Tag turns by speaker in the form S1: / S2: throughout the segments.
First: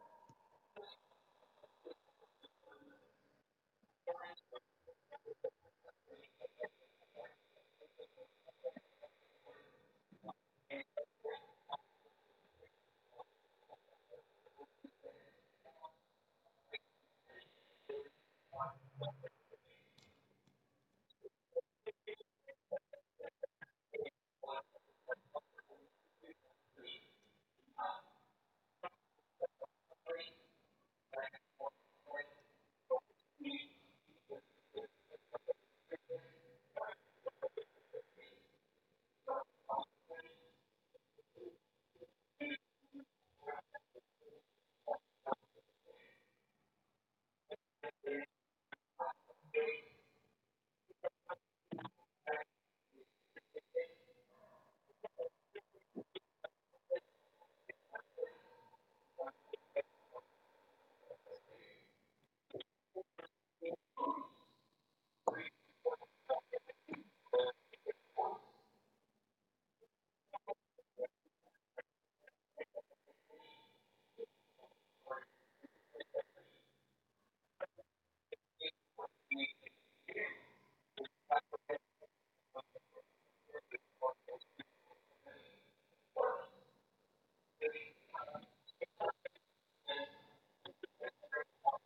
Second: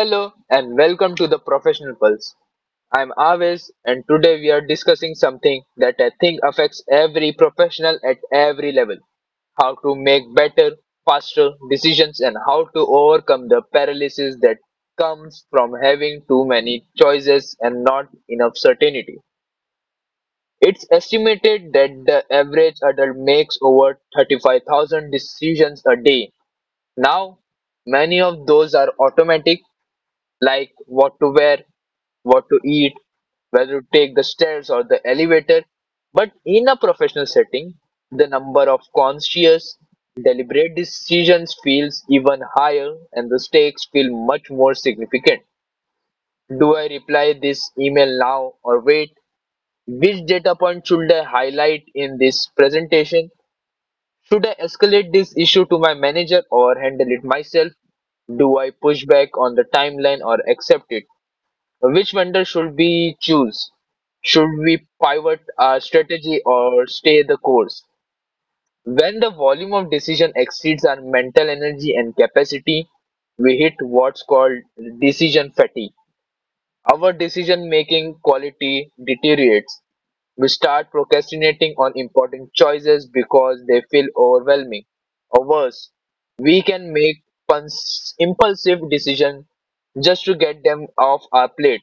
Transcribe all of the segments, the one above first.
S1: Hello and welcome to the Professional Pulse. I'm Aves and today we are discussing something that I think affects every professional at every level. How to make better, faster decisions and how to overcome the paralysis that comes from having too many choices and not enough certainty. It's estimated that the average adult makes over 35,000 decisions a day. Now, many of those are automatic like what to wear, what to eat, whether to take the stairs or the elevator. But in a professional setting, the number of conscious, deliberate decisions feels even higher and the stakes feel much more significant. Do I reply this email now or wait? Which data point should I highlight in this presentation? Should I escalate this issue to my manager or handle it myself? Do I push back on the timeline or accept it? Which vendor should we choose? Should we pivot our strategy or stay the course? When the volume of decision exceeds our mental energy and capacity, we hit what's called decision fatigue. Our decision making quality deteriorates. We start procrastinating on important choices because they feel overwhelming. Or worse, we can make impulsive decisions just to get them off our plate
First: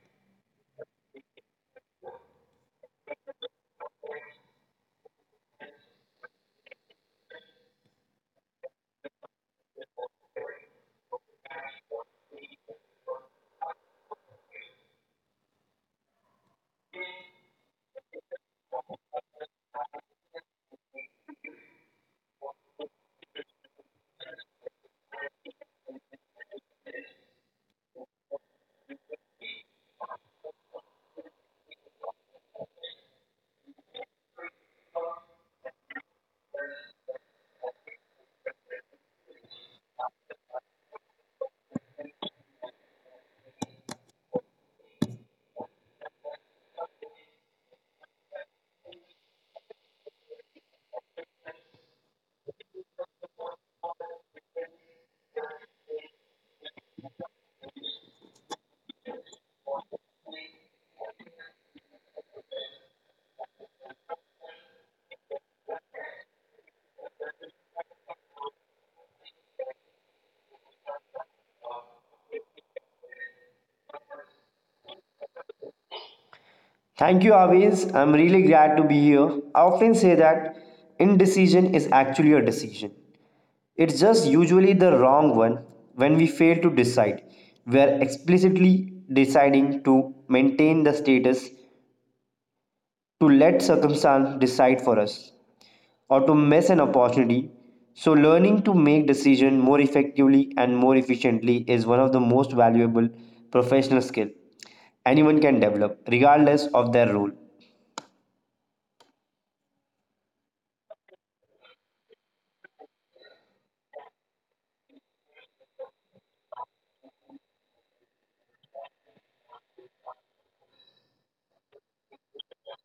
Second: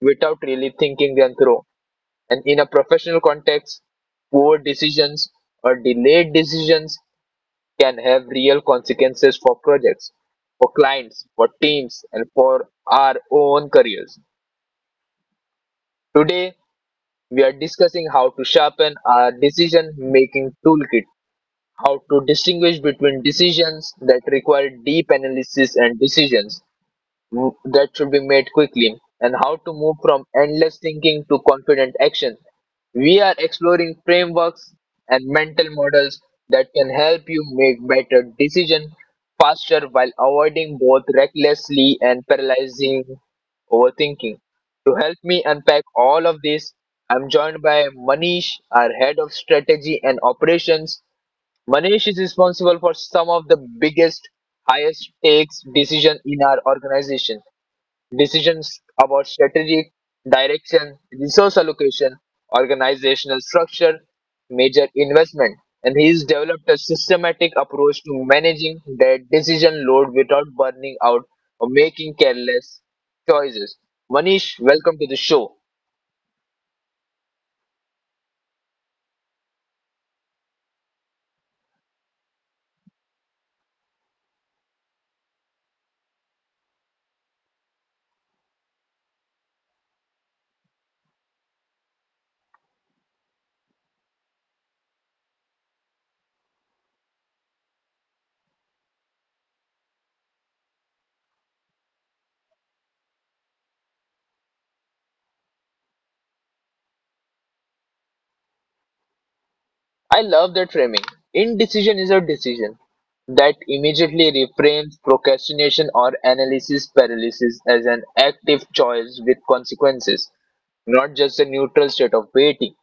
S1: without really thinking them through. And in a professional context, poor decisions or delayed decisions can have real consequences for projects, for clients, for teams, and for our own careers. Today, we are discussing how to sharpen our decision making toolkit, how to distinguish between decisions that require deep analysis and decisions that should be made quickly, and how to move from endless thinking to confident action. We are exploring frameworks and mental models that can help you make better decisions faster while avoiding both recklessly and paralyzing overthinking. To help me unpack all of this, I'm joined by Manish, our head of strategy and operations. Manish is responsible for some of the biggest, highest stakes decisions in our organization. Decisions about strategic direction, resource allocation, organizational structure, major investment. And he's developed a systematic approach to managing that decision load without burning out or making careless choices. Manish, welcome to the show.
S2: Thank you, Aviz. I'm really glad to be here. I often say that indecision is actually a decision. It's just usually the wrong one when we fail to decide. We're explicitly deciding to maintain the status, to let circumstance decide for us, or to miss an opportunity. So learning to make decision more effectively and more efficiently is one of the most valuable professional skill anyone can develop regardless of their role.
S1: I love that framing. Indecision is a decision that immediately reframes procrastination or analysis paralysis as an active choice with consequences, not just a neutral state of waiting.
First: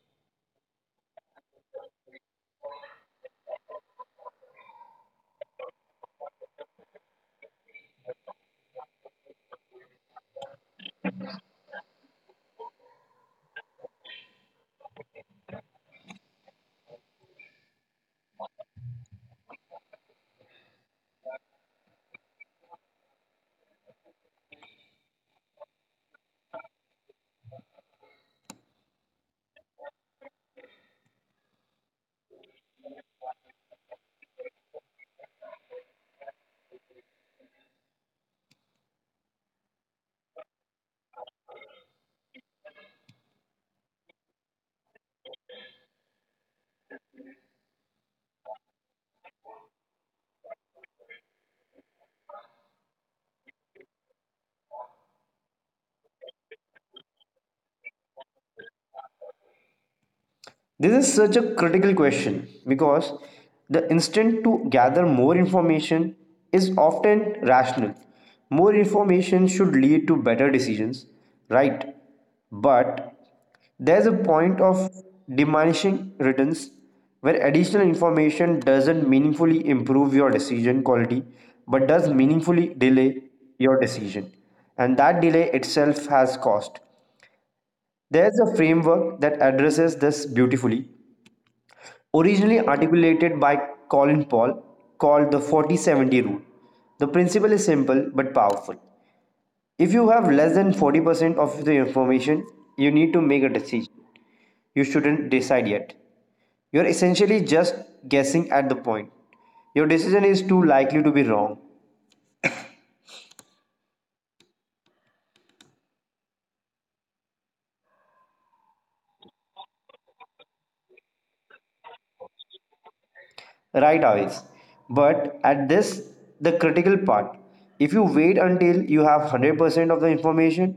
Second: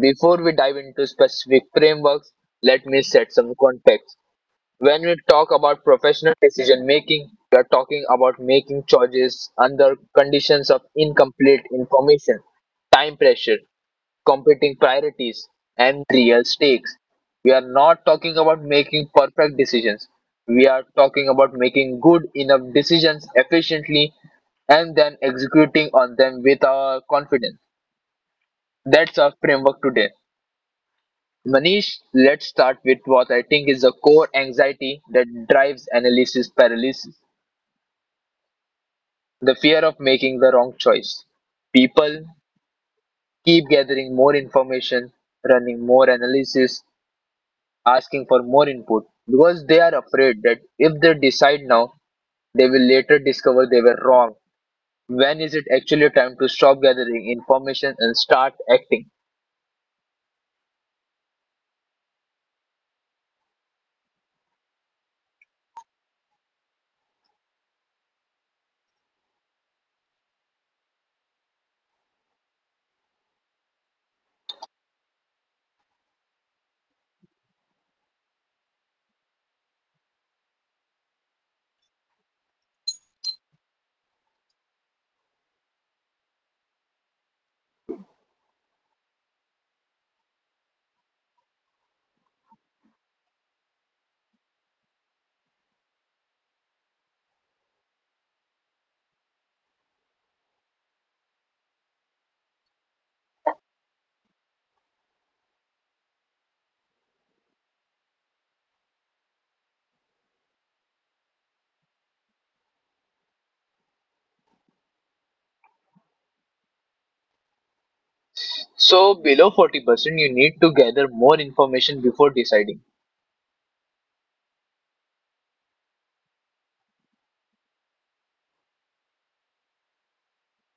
S1: Before we dive into specific frameworks, let me set some context. When we talk about professional decision making, we are talking about making choices under conditions of incomplete information, time pressure, competing priorities, and real stakes. We are not talking about making perfect decisions. We are talking about making good enough decisions efficiently and then executing on them with our confidence. That's our framework today. Manish, let's start with what I think is the core anxiety that drives analysis paralysis, the fear of making the wrong choice. People keep gathering more information, running more analysis, asking for more input because they are afraid that if they decide now, they will later discover they were wrong. When is it actually time to stop gathering information and start acting?
S2: This is such a critical question because the instinct to gather more information is often rational. More information should lead to better decisions, right? But there's a point of diminishing returns where additional information doesn't meaningfully improve your decision quality but does meaningfully delay your decision. And that delay itself has cost. There's a framework that addresses this beautifully, originally articulated by Colin Paul, called the 40-70 rule. The principle is simple but powerful. If you have less than 40% of the information, you need to make a decision. You shouldn't decide yet. You're essentially just guessing at the point. Your decision is too likely to be wrong.
S1: So, below 40%, you need to gather more information before deciding.
S2: Right away. But at this, the critical part. If you wait until you have 100% of the information,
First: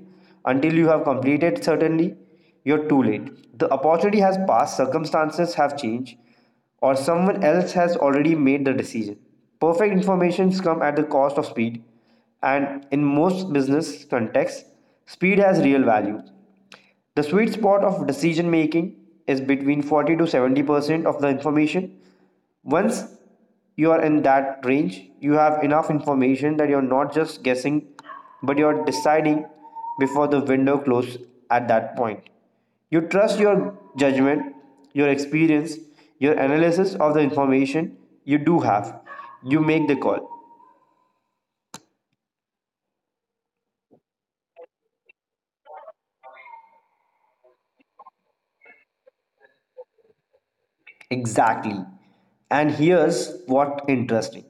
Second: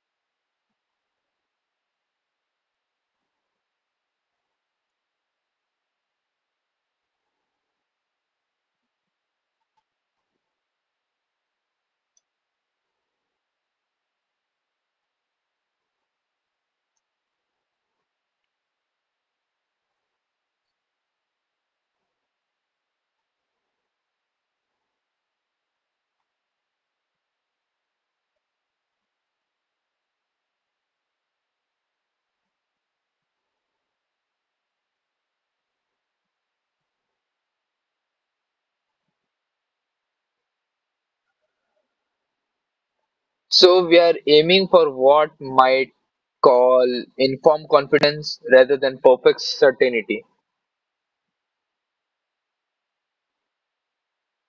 S2: until you have completed certainly, you're too late. The opportunity has passed, circumstances have changed, or someone else has already made the decision. Perfect informations come at the cost of speed, and in most business contexts, speed has real value. The sweet spot of decision making is between 40 to 70% of the information. Once you are in that range, you have enough information that you're not just guessing, but you're deciding before the window closes at that point. You trust your judgment, your experience, your analysis of the information you do have. You make the call.
S1: So, we are aiming for what might call informed confidence rather than perfect certainty.
S2: Exactly. And here's what interesting.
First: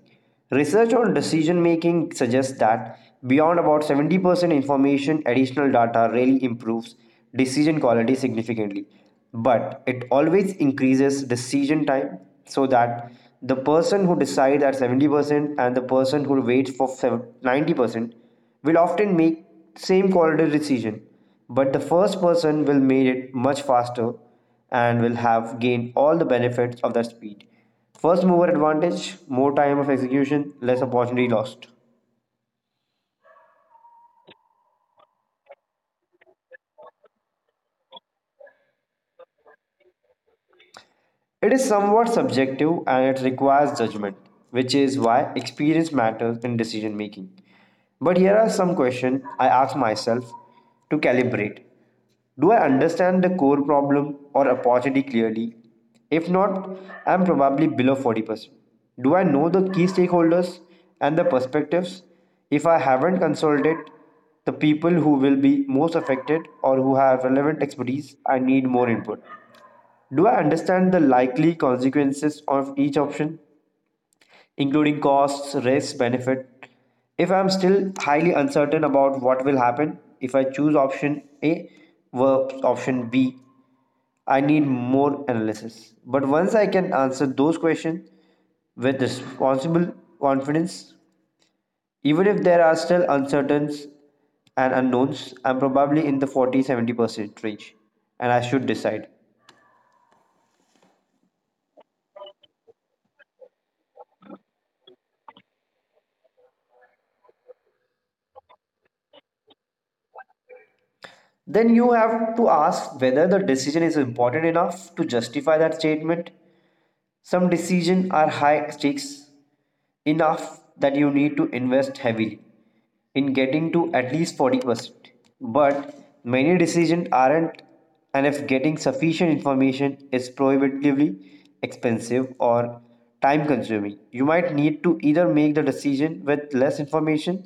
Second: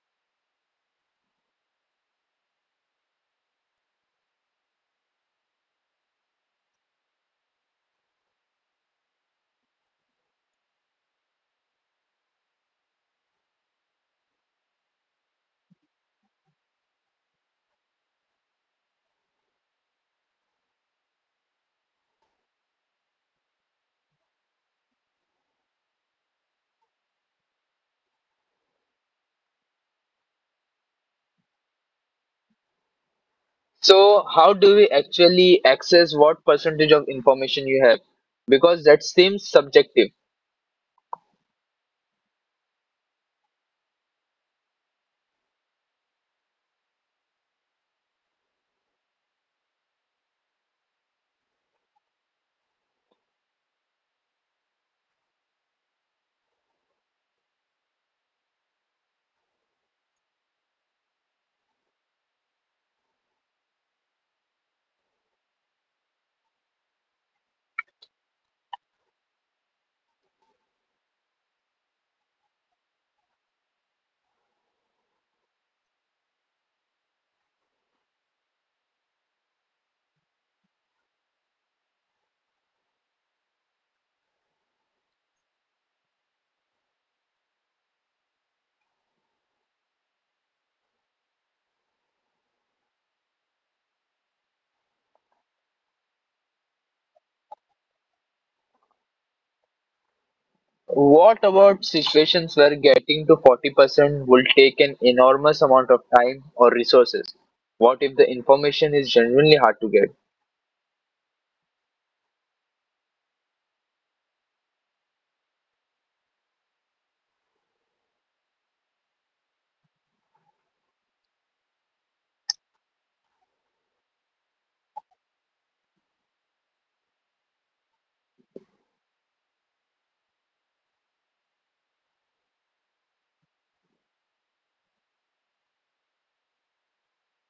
S2: Research on decision making suggests that beyond about 70% information, additional data really improves decision quality significantly. But it always increases decision time, so that the person who decides at 70% and the person who waits for 90% will often make same quality decision, but the first person will make it much faster and will have gained all the benefits of that speed. First mover advantage, more time of execution, less opportunity lost.
S1: So, how do we actually access what percentage of information you have? Because that seems subjective.
S2: It is somewhat subjective and it requires judgment, which is why experience matters in decision making. But here are some questions I ask myself to calibrate. Do I understand the core problem or opportunity clearly? If not, I am probably below 40%. Do I know the key stakeholders and the perspectives? If I haven't consulted the people who will be most affected or who have relevant expertise, I need more input. Do I understand the likely consequences of each option, including costs, risks, benefit? If I am still highly uncertain about what will happen if I choose option A versus option B, I need more analysis. But once I can answer those questions with responsible confidence, even if there are still uncertainties and unknowns, I'm probably in the 40-70% range and I should decide.
S1: What about situations where getting to 40% will take an enormous amount of time or resources? What if the information is genuinely hard to get?
S2: Then you have to ask whether the decision is important enough to justify that statement. Some decisions are high stakes enough that you need to invest heavily in getting to at least 40%. But many decisions aren't, and if getting sufficient information is prohibitively expensive or time consuming, you might need to either make the decision with less information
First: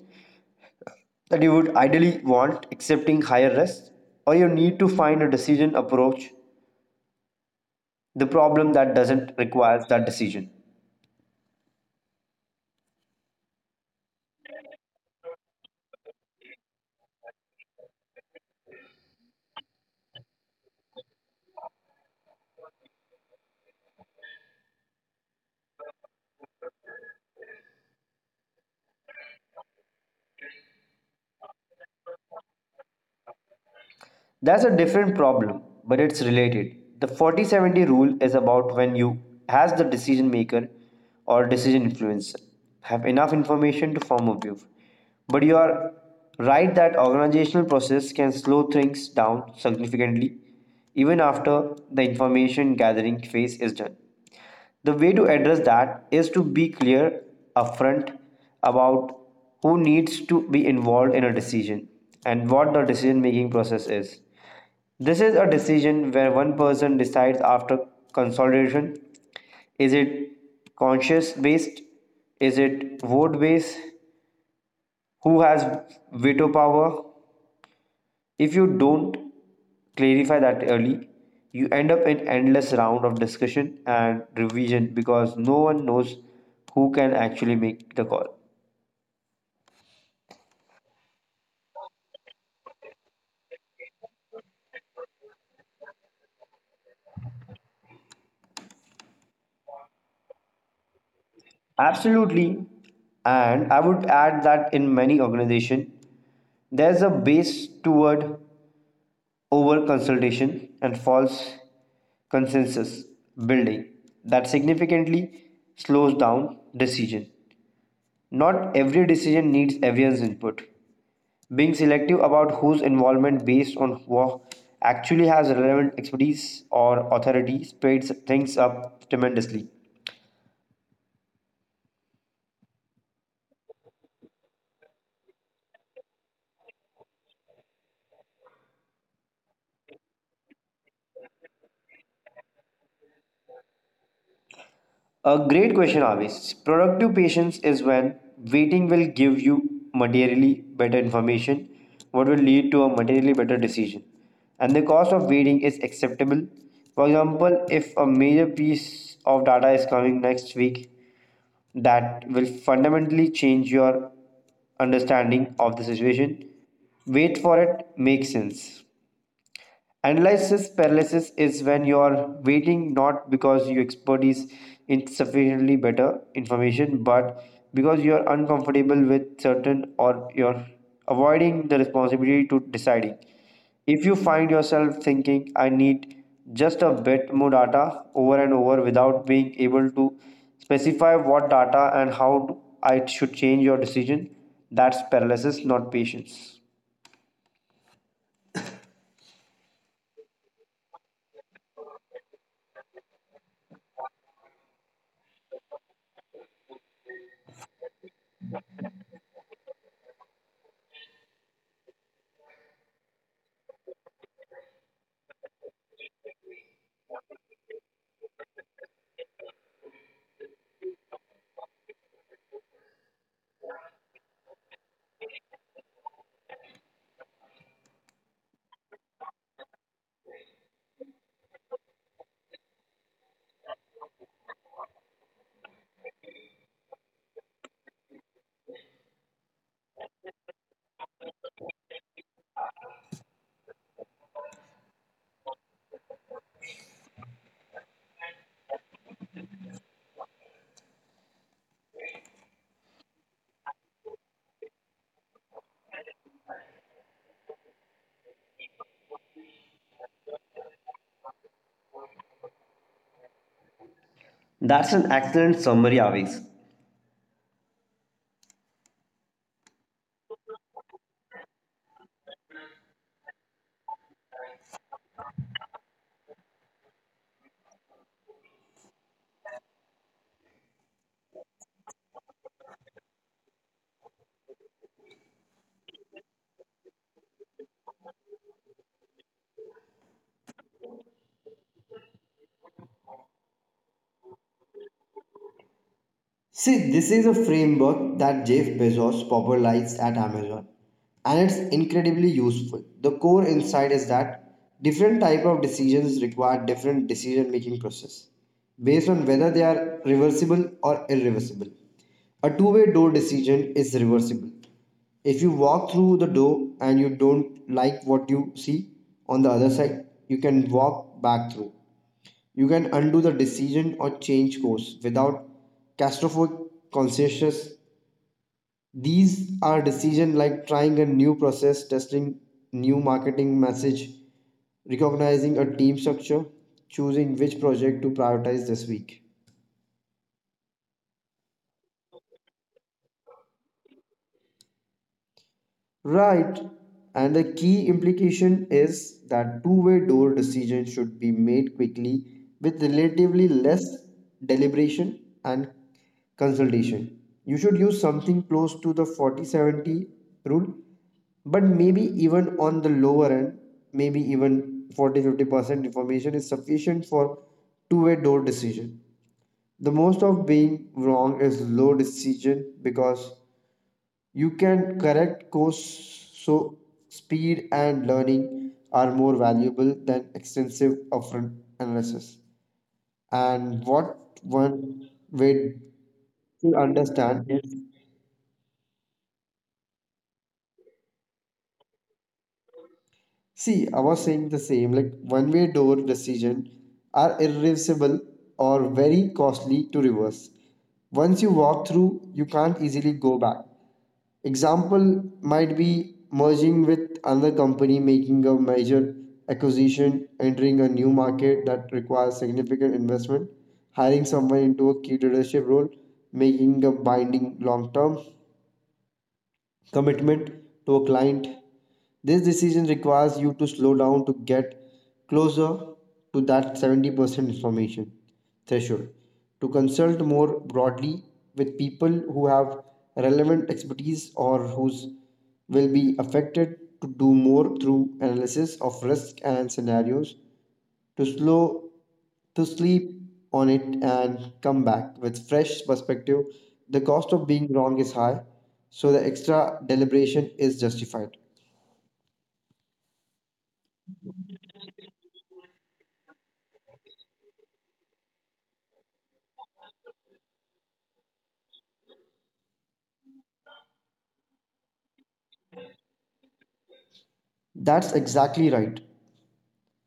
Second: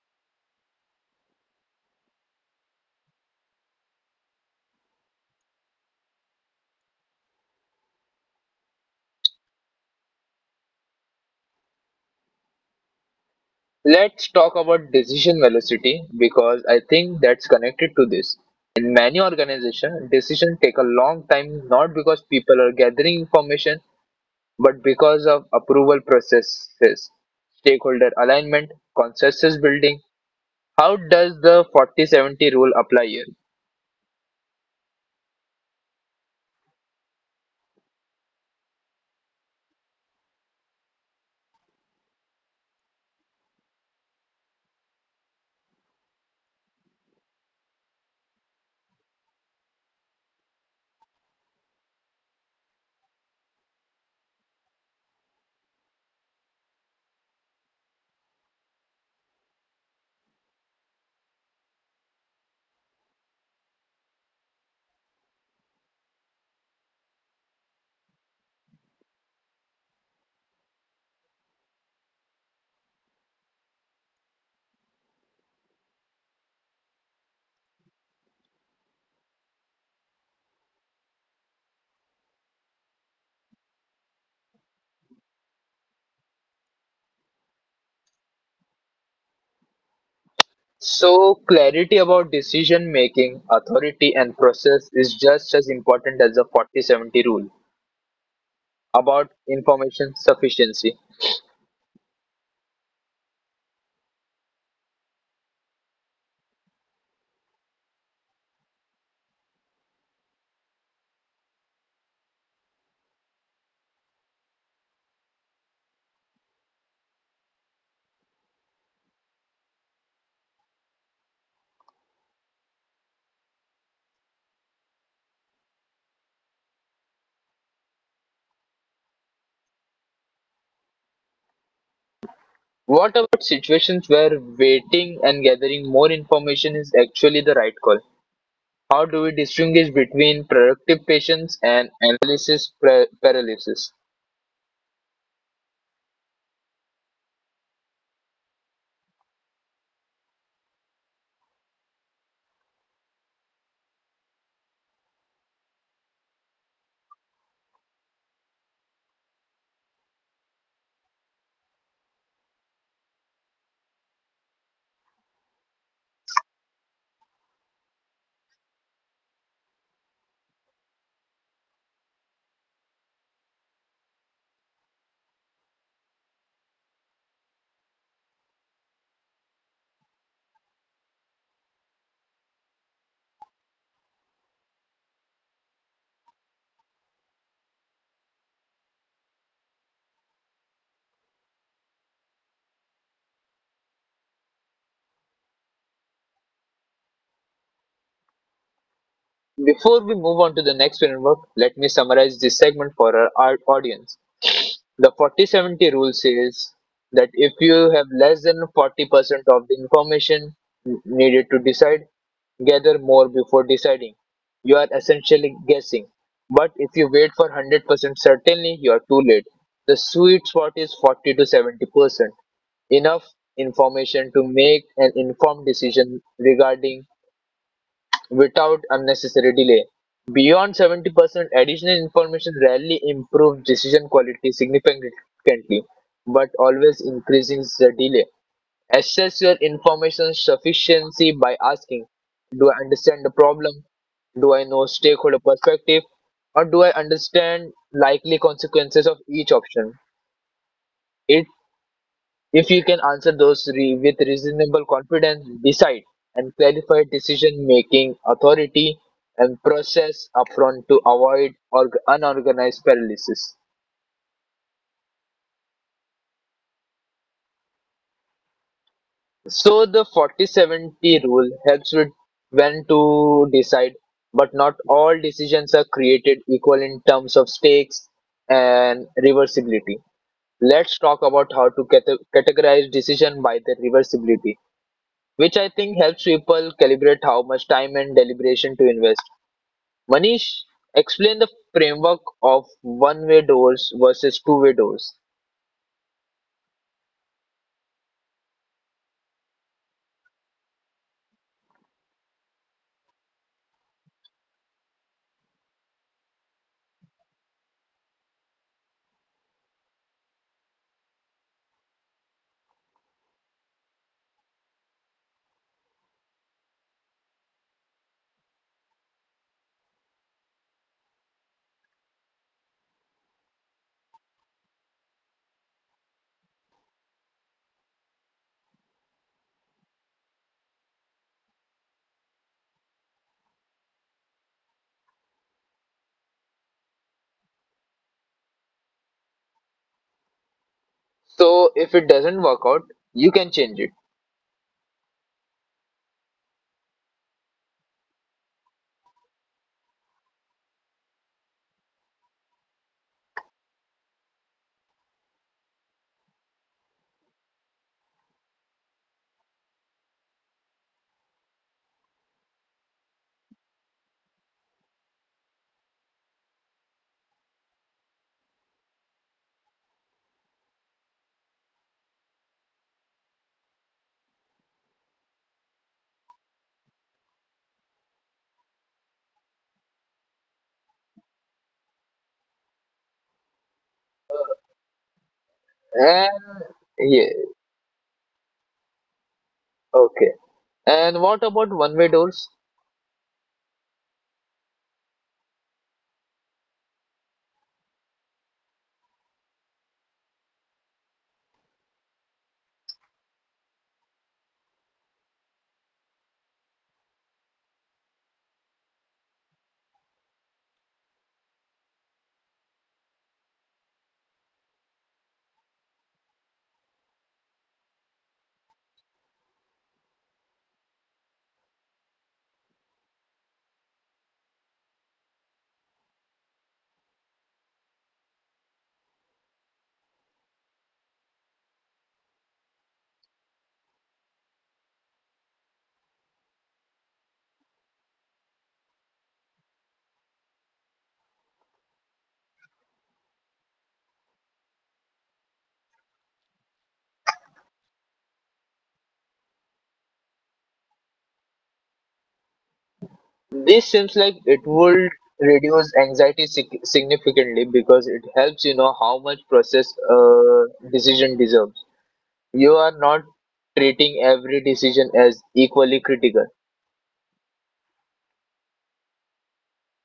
S2: that you would ideally want, accepting higher risk, or you need to find a decision approach the problem that doesn't requires that decision.
S1: Let's talk about decision velocity because I think that's connected to this. In many organizations, decisions take a long time not because people are gathering information but because of approval processes, stakeholder alignment, consensus building. How does the 40-70 rule apply here?
S2: That's a different problem, but it's related. The 40-70 rule is about when you as the decision maker or decision influencer have enough information to form a view, but you are right that organizational process can slow things down significantly even after the information gathering phase is done. The way to address that is to be clear upfront about who needs to be involved in a decision and what the decision making process is. This is a decision where one person decides after consolidation. Is it conscious based? Is it vote based? Who has veto power? If you don't clarify that early, you end up in endless round of discussion and revision because no one knows who can actually make the call.
S1: So, clarity about decision making, authority, and process is just as important as the 40-70 rule about information sufficiency.
S2: Absolutely. And I would add that in many organizations, there's a base toward over consultation and false consensus building that significantly slows down decision. Not every decision needs everyone's input. Being selective about whose involvement based on who actually has relevant expertise or authority speeds things up tremendously.
S1: What about situations where waiting and gathering more information is actually the right call? How do we distinguish between productive patience and analysis paralysis?
S2: A great question always. Productive patience is when waiting will give you materially better information, what will lead to a materially better decision. And the cost of waiting is acceptable. For example, if a major piece of data is coming next week, that will fundamentally change your understanding of the situation. Wait for it, make sense. Analysis paralysis is when you are waiting not because your expertise is sufficiently better information, but because you are uncomfortable with certain or you're avoiding the responsibility to deciding. If you find yourself thinking, I need just a bit more data over and over without being able to specify what data and how I should change your decision, that's paralysis, not patience.
S1: Before we move on to the next framework, let me summarize this segment for our audience. The 40-70 rule says that if you have less than 40% of the information needed to decide, gather more before deciding. You are essentially guessing. But if you wait for 100% certainty, you are too late. The sweet spot is 40 to 70%. Enough information to make an informed decision regarding without unnecessary delay. Beyond 70%, additional information rarely improves decision quality significantly, but always increases the delay. Assess your information sufficiency by asking: Do I understand the problem? Do I know stakeholder perspective? Or do I understand likely consequences of each option? It If you can answer those with reasonable confidence, decide, and clarify decision making authority and process upfront to avoid unorganized paralysis.
S2: That's an excellent summary, Avis.
S1: So the 40-70 rule helps with when to decide, but not all decisions are created equal in terms of stakes and reversibility. Let's talk about how to categorize decision by the reversibility, which I think helps people calibrate how much time and deliberation to invest. Manish, explain the framework of one way doors versus two-way doors.
S2: Framework that Jeff Bezos popularized at Amazon, and it's incredibly useful. The core insight is that different type of decisions require different decision making process based on whether they are reversible or irreversible. A two-way door decision is reversible. If you walk through the door and you don't like what you see on the other side, you can walk back through. You can undo the decision or change course without catastrophic consequences. These are decisions like trying a new process, testing new marketing message, recognizing a team structure, choosing which project to prioritize this week.
S1: So, if it doesn't work out, you can change it.
S2: Right. And the key implication is that two-way door decisions should be made quickly with relatively less deliberation and consultation. You should use something close to the 40-70 rule, but maybe even on the lower end, maybe even 40-50% information is sufficient for two-way door decision. The most of being wrong is low decision because you can correct course. So speed and learning are more valuable than extensive upfront analysis. And what one way
S1: And
S2: to
S1: yeah,
S2: understand is,
S1: okay. And what about one way doors?
S2: see, I was saying the same, like one-way door decision are irreversible or very costly to reverse. Once you walk through, you can't easily go back. Example might be merging with another company, making a major acquisition, entering a new market that requires significant investment, hiring someone into a key leadership role, making a binding long term commitment to a client. This decision requires you to slow down, to get closer to that 70% information threshold, to consult more broadly with people who have relevant expertise or whose will be affected, to do more through analysis of risk and scenarios, to slow, to sleep on it and come back with fresh perspective. The cost of being wrong is high, so the extra deliberation is justified.
S1: This seems like it would reduce anxiety significantly because it helps you know how much process a decision deserves. You are not treating every decision as equally critical.
S2: That's exactly right.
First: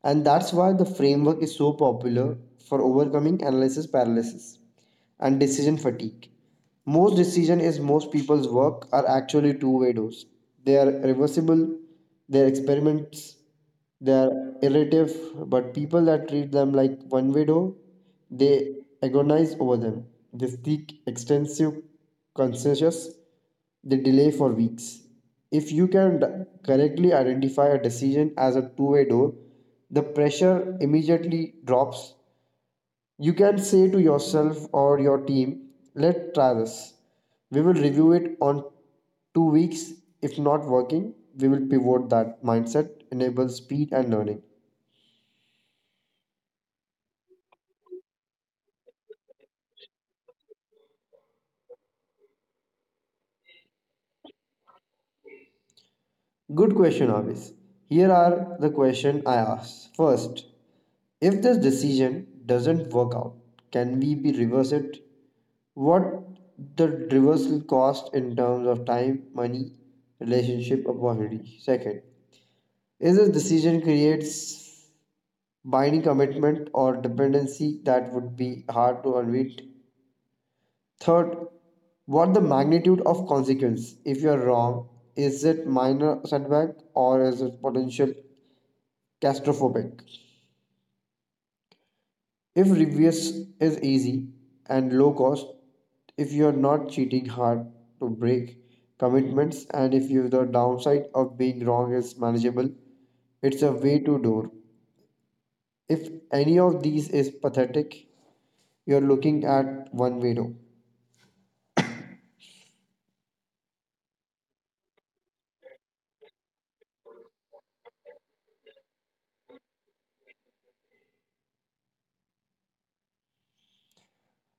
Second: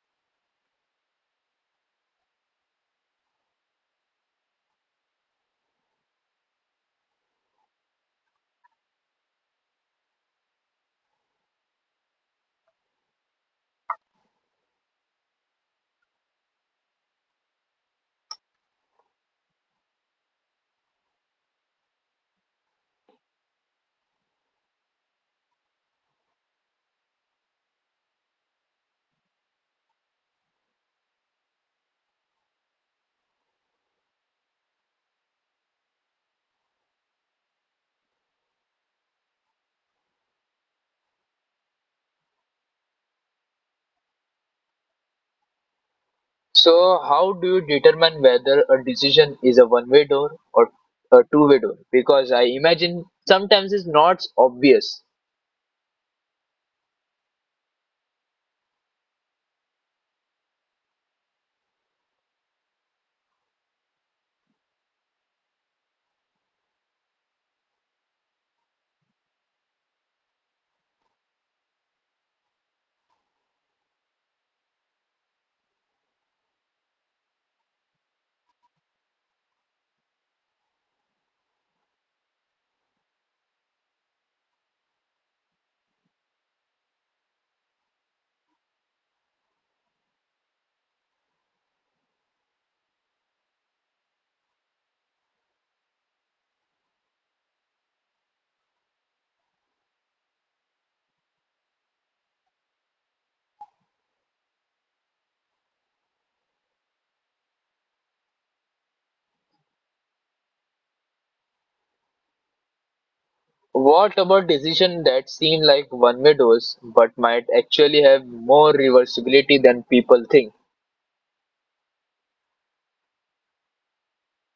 S2: And that's why the framework is so popular for overcoming analysis paralysis and decision fatigue. Most decision is most people's work are actually two-way doors. They are reversible, they are experiments, they are iterative, but people that treat them like one-way door, they agonize over them. They seek extensive consensus, they delay for weeks. If you can correctly identify a decision as a two-way door, the pressure immediately drops. You can say to yourself or your team, let's try this. We will review it on 2 weeks. If not working, we will pivot. That mindset enables speed and learning.
S1: So, how do you determine whether a decision is a one way door or a two-way door? Because I imagine sometimes it's not obvious.
S2: Good question, Avis. Here are the questions I asked. First, if this decision doesn't work out, can we be reverse it? What the reversal cost in terms of time, money, relationship, opportunity? Second, is this decision creates binding commitment or dependency that would be hard to unwind. Third, what the magnitude of consequence if you are wrong? Is it minor setback or is it potential catastrophic? If reverse is easy and low cost, if you are not cheating hard to break commitments, and if you the downside of being wrong is manageable, it's a way to door. If any of these is pathetic, you're looking at one window.
S1: What about decisions that seem like one way doors but might actually have more reversibility than people think?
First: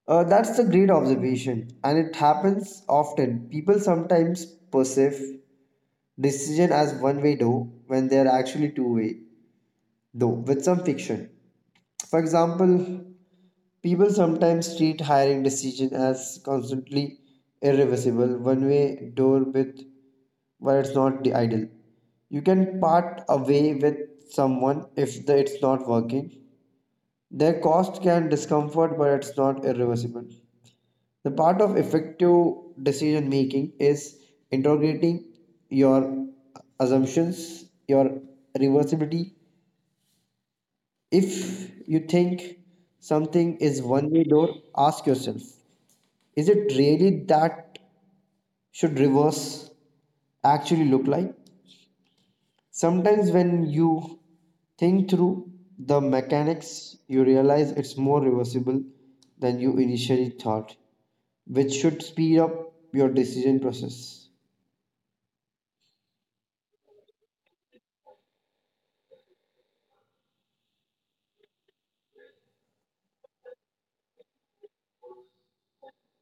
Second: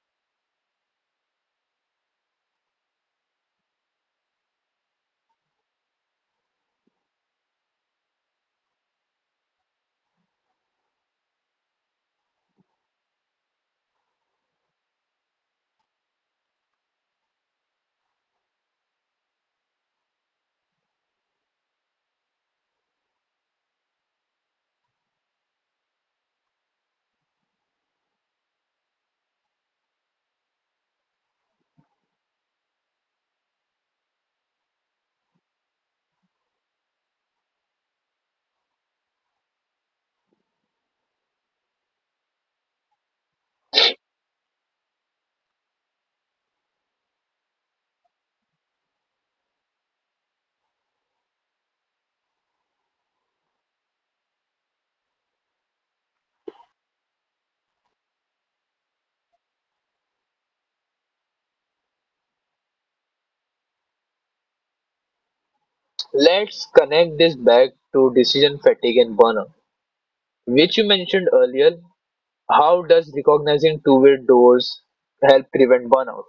S2: That's a great observation, and it happens often. People sometimes perceive decision as one way though when they are actually two-way though with some fiction. For example, people sometimes treat hiring decision as constantly irreversible, one way door with, but it's not the ideal. You can part away with someone if the, it's not working. Their cost can discomfort, but it's not irreversible. The part of effective decision making is interrogating your assumptions, your reversibility. If you think something is one way door, ask yourself, is it really that should reverse actually look like? Sometimes when you think through the mechanics, you realize it's more reversible than you initially thought, which should speed up your decision process.
S1: Let's connect this back to decision fatigue and burnout, which you mentioned earlier. How does recognizing two-way doors help prevent burnout?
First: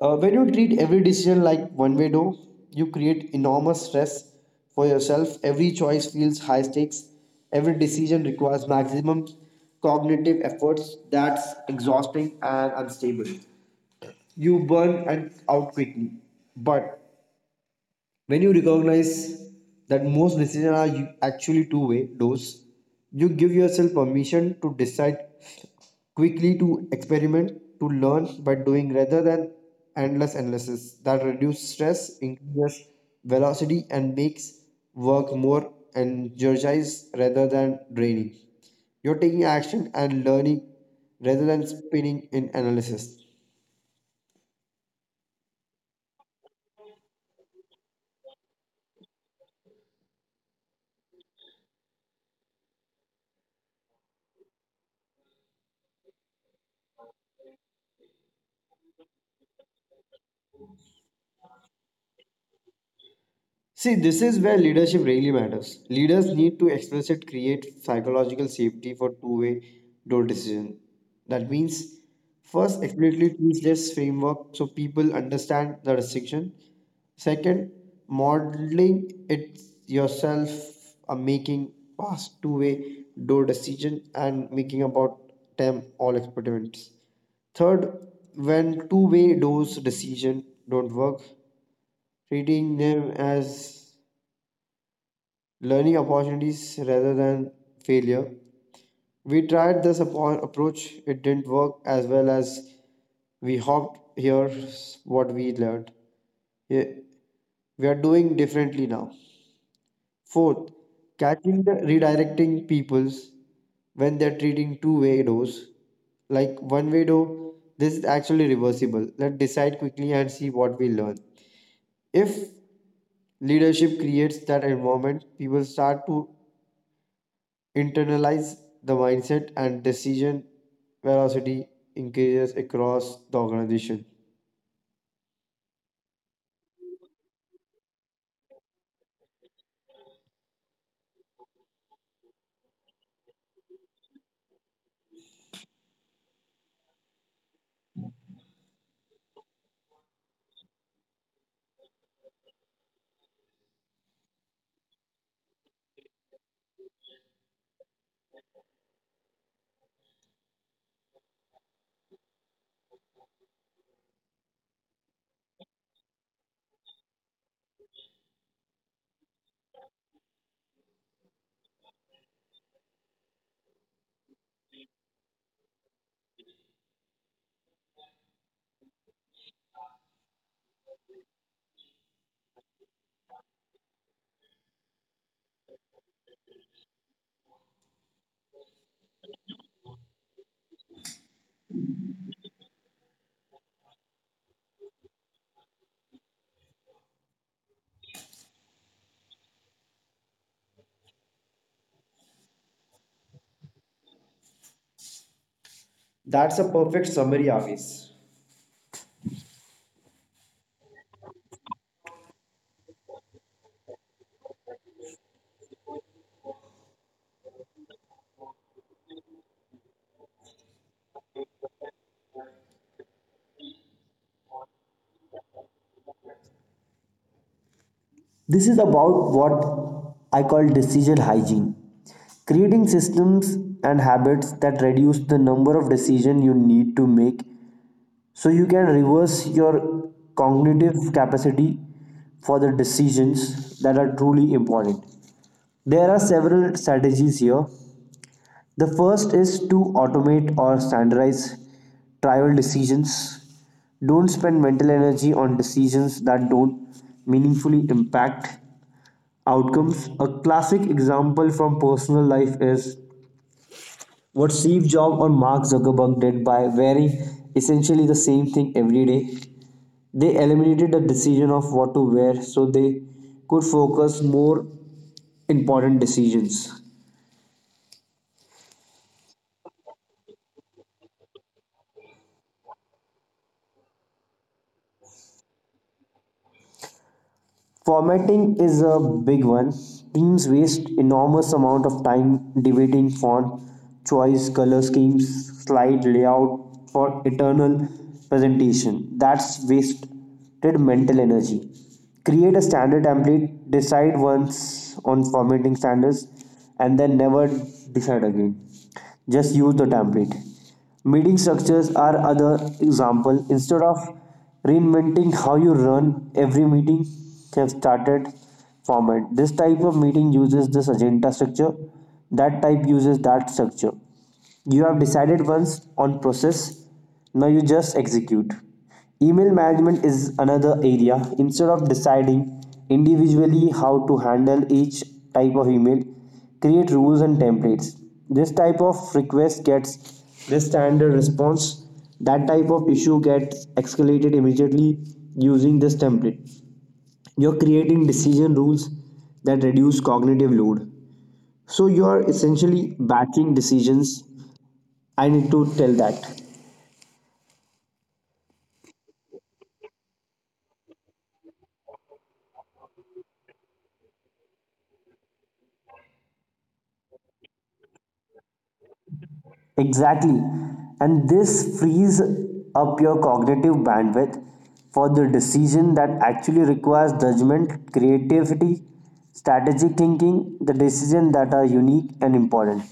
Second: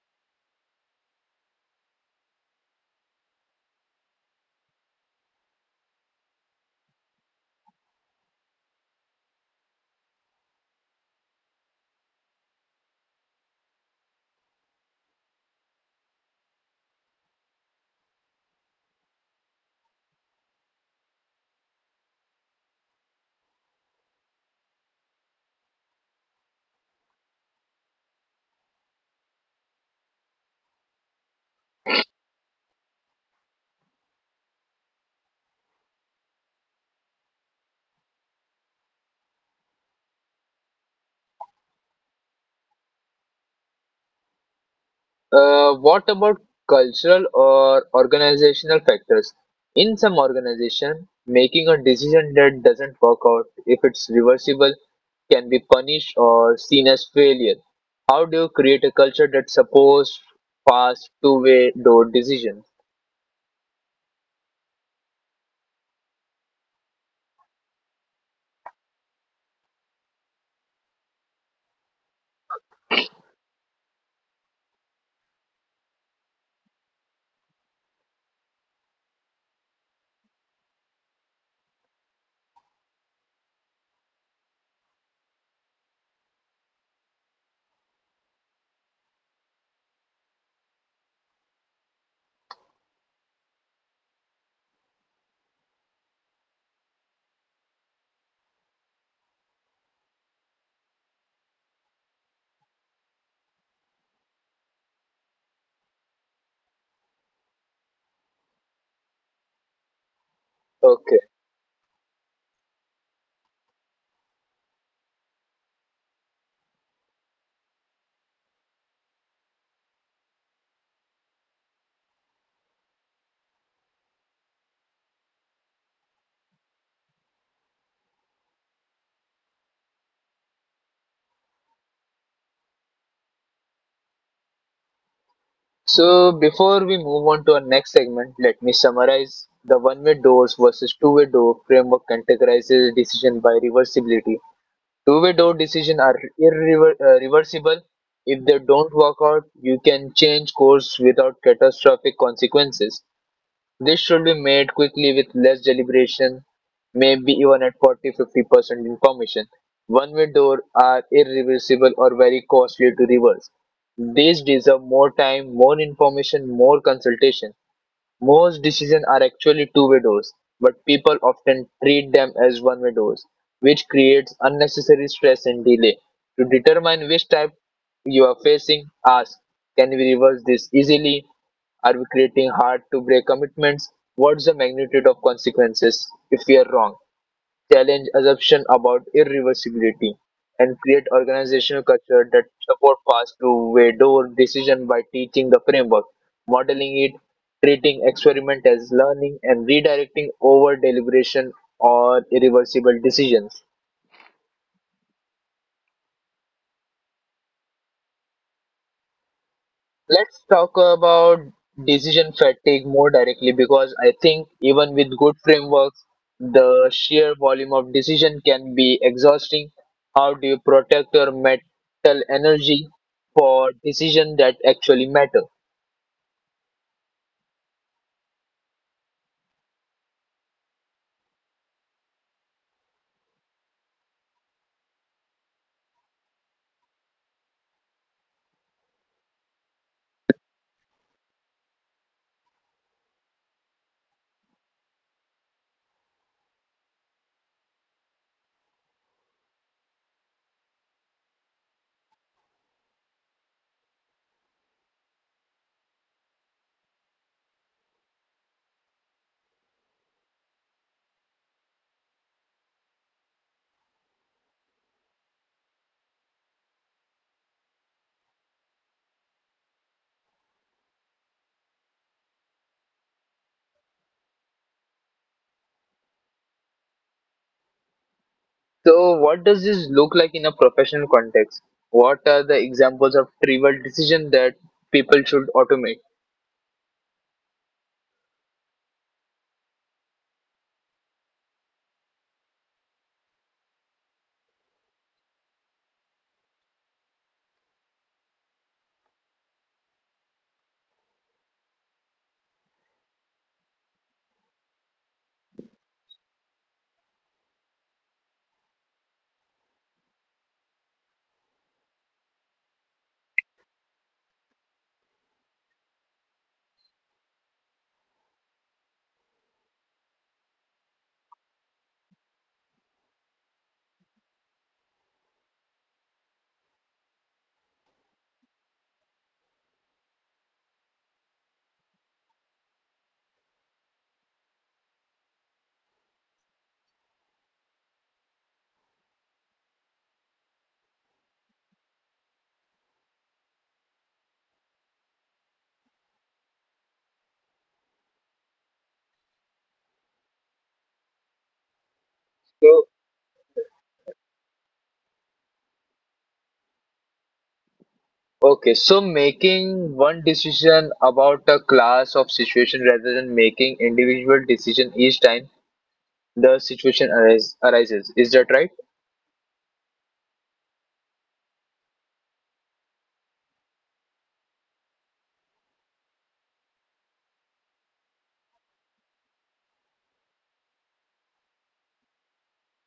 S2: When you treat every decision like one way door, you create enormous stress for yourself. Every choice feels high stakes. Every decision requires maximum cognitive efforts. That's exhausting and unstable. You burn and out quickly. But when you recognize that most decisions are actually two-way doors, you give yourself permission to decide quickly, to experiment, to learn by doing rather than endless analysis. That reduces stress, increases velocity, and makes work more energized rather than draining. You're taking action and learning rather than spinning in analysis.
S1: What about cultural or organizational factors? In some organization, making a decision that doesn't work out, if it's reversible, can be punished or seen as failure. How do you create a culture that supports fast two-way door decisions?
S2: See, this is where leadership really matters. Leaders need to explicitly create psychological safety for two-way door decision. That means, first, explicitly teach this framework so people understand the distinction. Second, modeling it yourself, making past two-way door decision and making about them all experiments. Third, when two-way doors decision don't work, treating them as learning opportunities rather than failure. We tried this approach, it didn't work as well as we hoped. Here's what we learned. Yeah, we are doing differently now. Fourth,
S1: Okay.
S2: catching the redirecting peoples when they're treating two-way doors. Like one way door, this is actually reversible. Let's decide quickly and see what we learn. If leadership creates that environment, people start to internalize the mindset, and decision velocity increases across the organization.
S1: So before we move on to our next segment, let me summarize: the one-way doors versus two-way door framework categorizes decision by reversibility. Two-way-door decisions are irreversible. If they don't work out, you can change course without catastrophic consequences. This should be made quickly with less deliberation, maybe even at 40-50% information. One-way door are irreversible or very costly to reverse. These deserve more time, more information, more consultation. Most decisions are actually two-way doors, but people often treat them as one-way doors, which creates unnecessary stress and delay. To determine which type you are facing, ask, can we reverse this easily? Are we creating hard to break commitments? What's the magnitude of consequences if we are wrong? Challenge assumptions about irreversibility, and create organizational culture that support paths to door decision by teaching the framework, modeling it, treating experiment as learning, and redirecting over deliberation or irreversible decisions.
S2: That's a perfect summary, Hafiz.
S1: Let's talk about decision fatigue more directly because I think even with good frameworks, the sheer volume of decision can be exhausting. How do you protect your mental energy for decisions that actually matter?
S2: This is about what I call decision hygiene. Creating systems and habits that reduce the number of decisions you need to make, so you can reverse your cognitive capacity for the decisions that are truly important. There are several strategies here. The first is to automate or standardize trivial decisions. Don't spend mental energy on decisions that don't meaningfully impact outcomes. A classic example from personal life is what Steve Jobs or Mark Zuckerberg did by wearing essentially the same thing every day. They eliminated the decision of what to wear so they could focus more important decisions.
S1: So, what does this look like in a professional context? What are the examples of trivial decision that people should automate?
S2: Formatting is a big one. Teams waste enormous amount of time debating font choice, color schemes, slide layout for eternal presentation. That's wasted mental energy. Create a standard template, decide once on formatting standards, and then never decide again, just use the template. Meeting structures are other example. Instead of reinventing how you run every meeting, have started format. This type of meeting uses this agenda structure, that type uses that structure. You have decided once on process, now you just execute. Email management is another area. Instead of deciding individually how to handle each type of email, create rules and templates. This type of request gets this standard response. That type of issue gets escalated immediately using this template. You're creating decision rules that reduce cognitive load. So you are
S1: So,
S2: essentially batching decisions. I need to tell that.
S1: okay, so making one decision about a class of situation rather than making individual decision each time the arises. Is that right?
S2: Exactly. And this frees up your cognitive bandwidth for the decision that actually requires judgment, creativity, strategic thinking, the decisions that are unique and important.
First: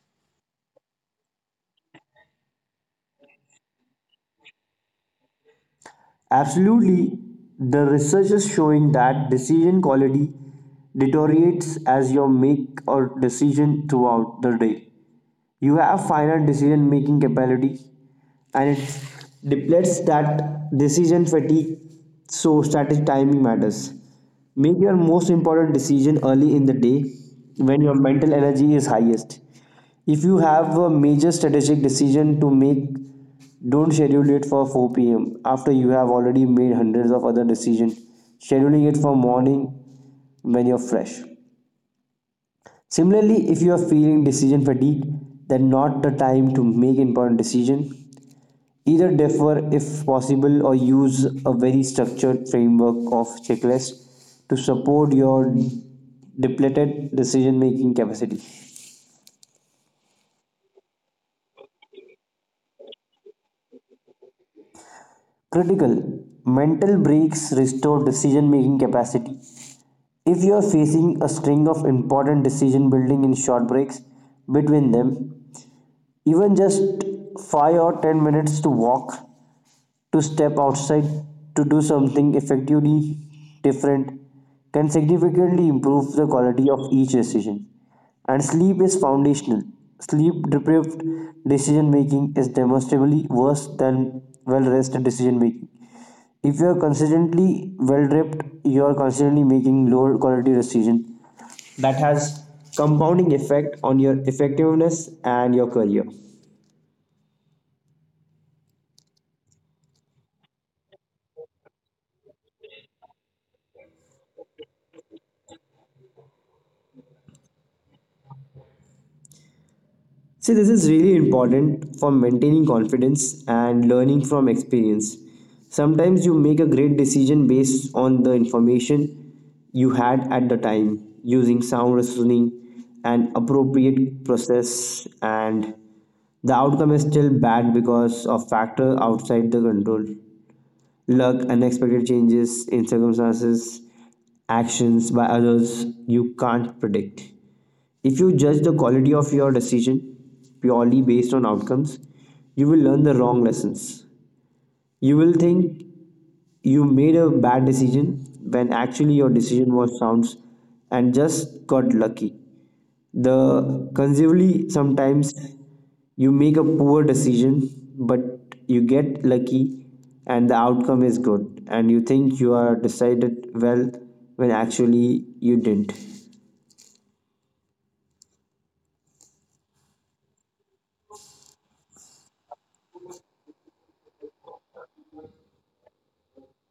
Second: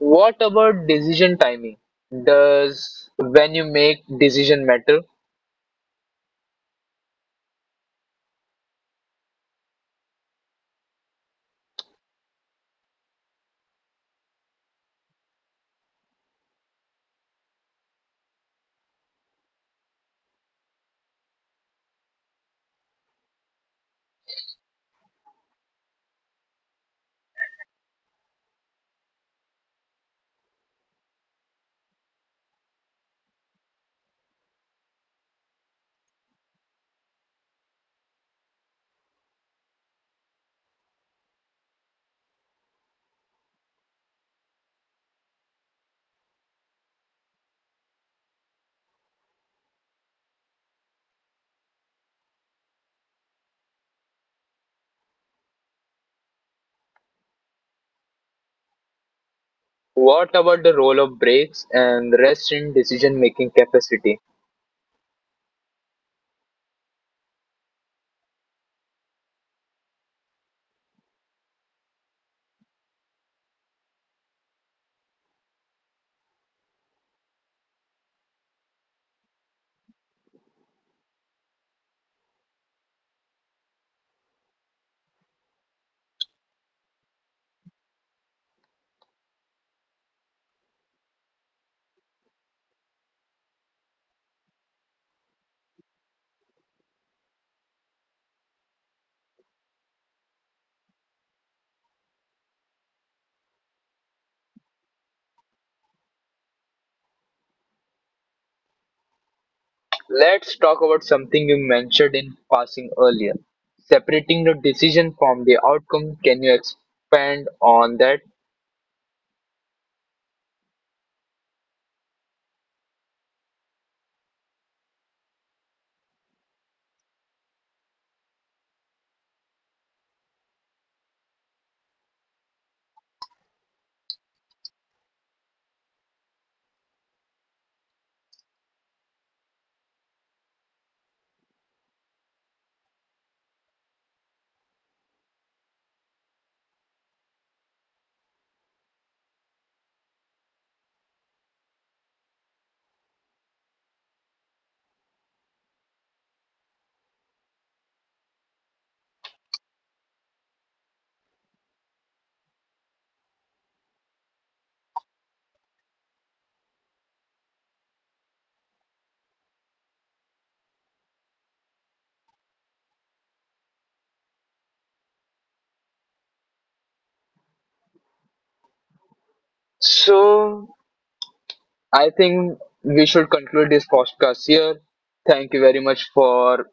S1: What about decision timing? Does when you make decision matter?
S2: Absolutely, the research is showing that decision quality deteriorates as you make a decision throughout the day. You have finite decision making capability, and it depletes, that decision fatigue, so strategic timing matters. Make your most important decision early in the day when your mental energy is highest. If you have a major strategic decision to make, don't schedule it for 4 p.m. after you have already made hundreds of other decisions. Scheduling it for morning when you're fresh. Similarly, if you are feeling decision fatigue, then not the time to make important decision. Either defer if possible, or use a very structured framework of checklist to support your depleted decision making capacity.
S1: What about the role of breaks and rest in decision making capacity?
S2: Critical mental breaks restore decision making capacity. If you are facing a string of important decision, building in short breaks between them, even just 5 or 10 minutes to walk, to step outside, to do something effectively different, can significantly improve the quality of each decision. And sleep is foundational. Sleep deprived decision making is demonstrably worse than well rested decision making. If you're consistently well dripped, you're constantly making lower quality decision. That has compounding effect on your effectiveness and your career.
S1: Let's talk about something you mentioned in passing earlier. Separating the decision from the outcome. Can you expand on that?
S2: See, this is really important for maintaining confidence and learning from experience. Sometimes you make a great decision based on the information you had at the time, using sound reasoning and appropriate process, and the outcome is still bad because of factors outside the control. Luck, unexpected changes in circumstances, actions by others you can't predict. If you judge the quality of your decision purely based on outcomes, you will learn the wrong lessons. You will think you made a bad decision when actually your decision was sounds and just got lucky. The conceivably, sometimes you make a poor decision but you get lucky and the outcome is good, and you think you are decided well when actually you didn't.
S1: So I think we should conclude this podcast here. Thank you very much for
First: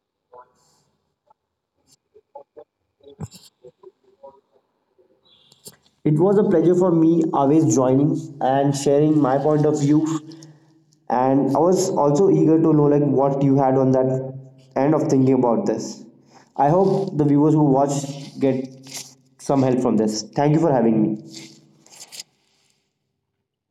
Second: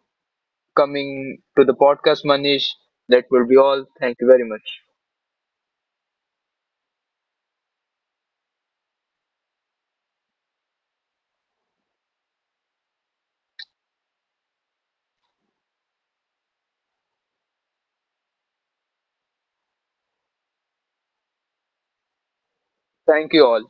S1: coming to the podcast, Manish. That will be all. Thank you very much.
S2: It was a pleasure for me, always joining and sharing my point of view. And I was also eager to know like what you had on that end of thinking about this. I hope the viewers who watch get some help from this. Thank you for having me.
S1: Thank you all.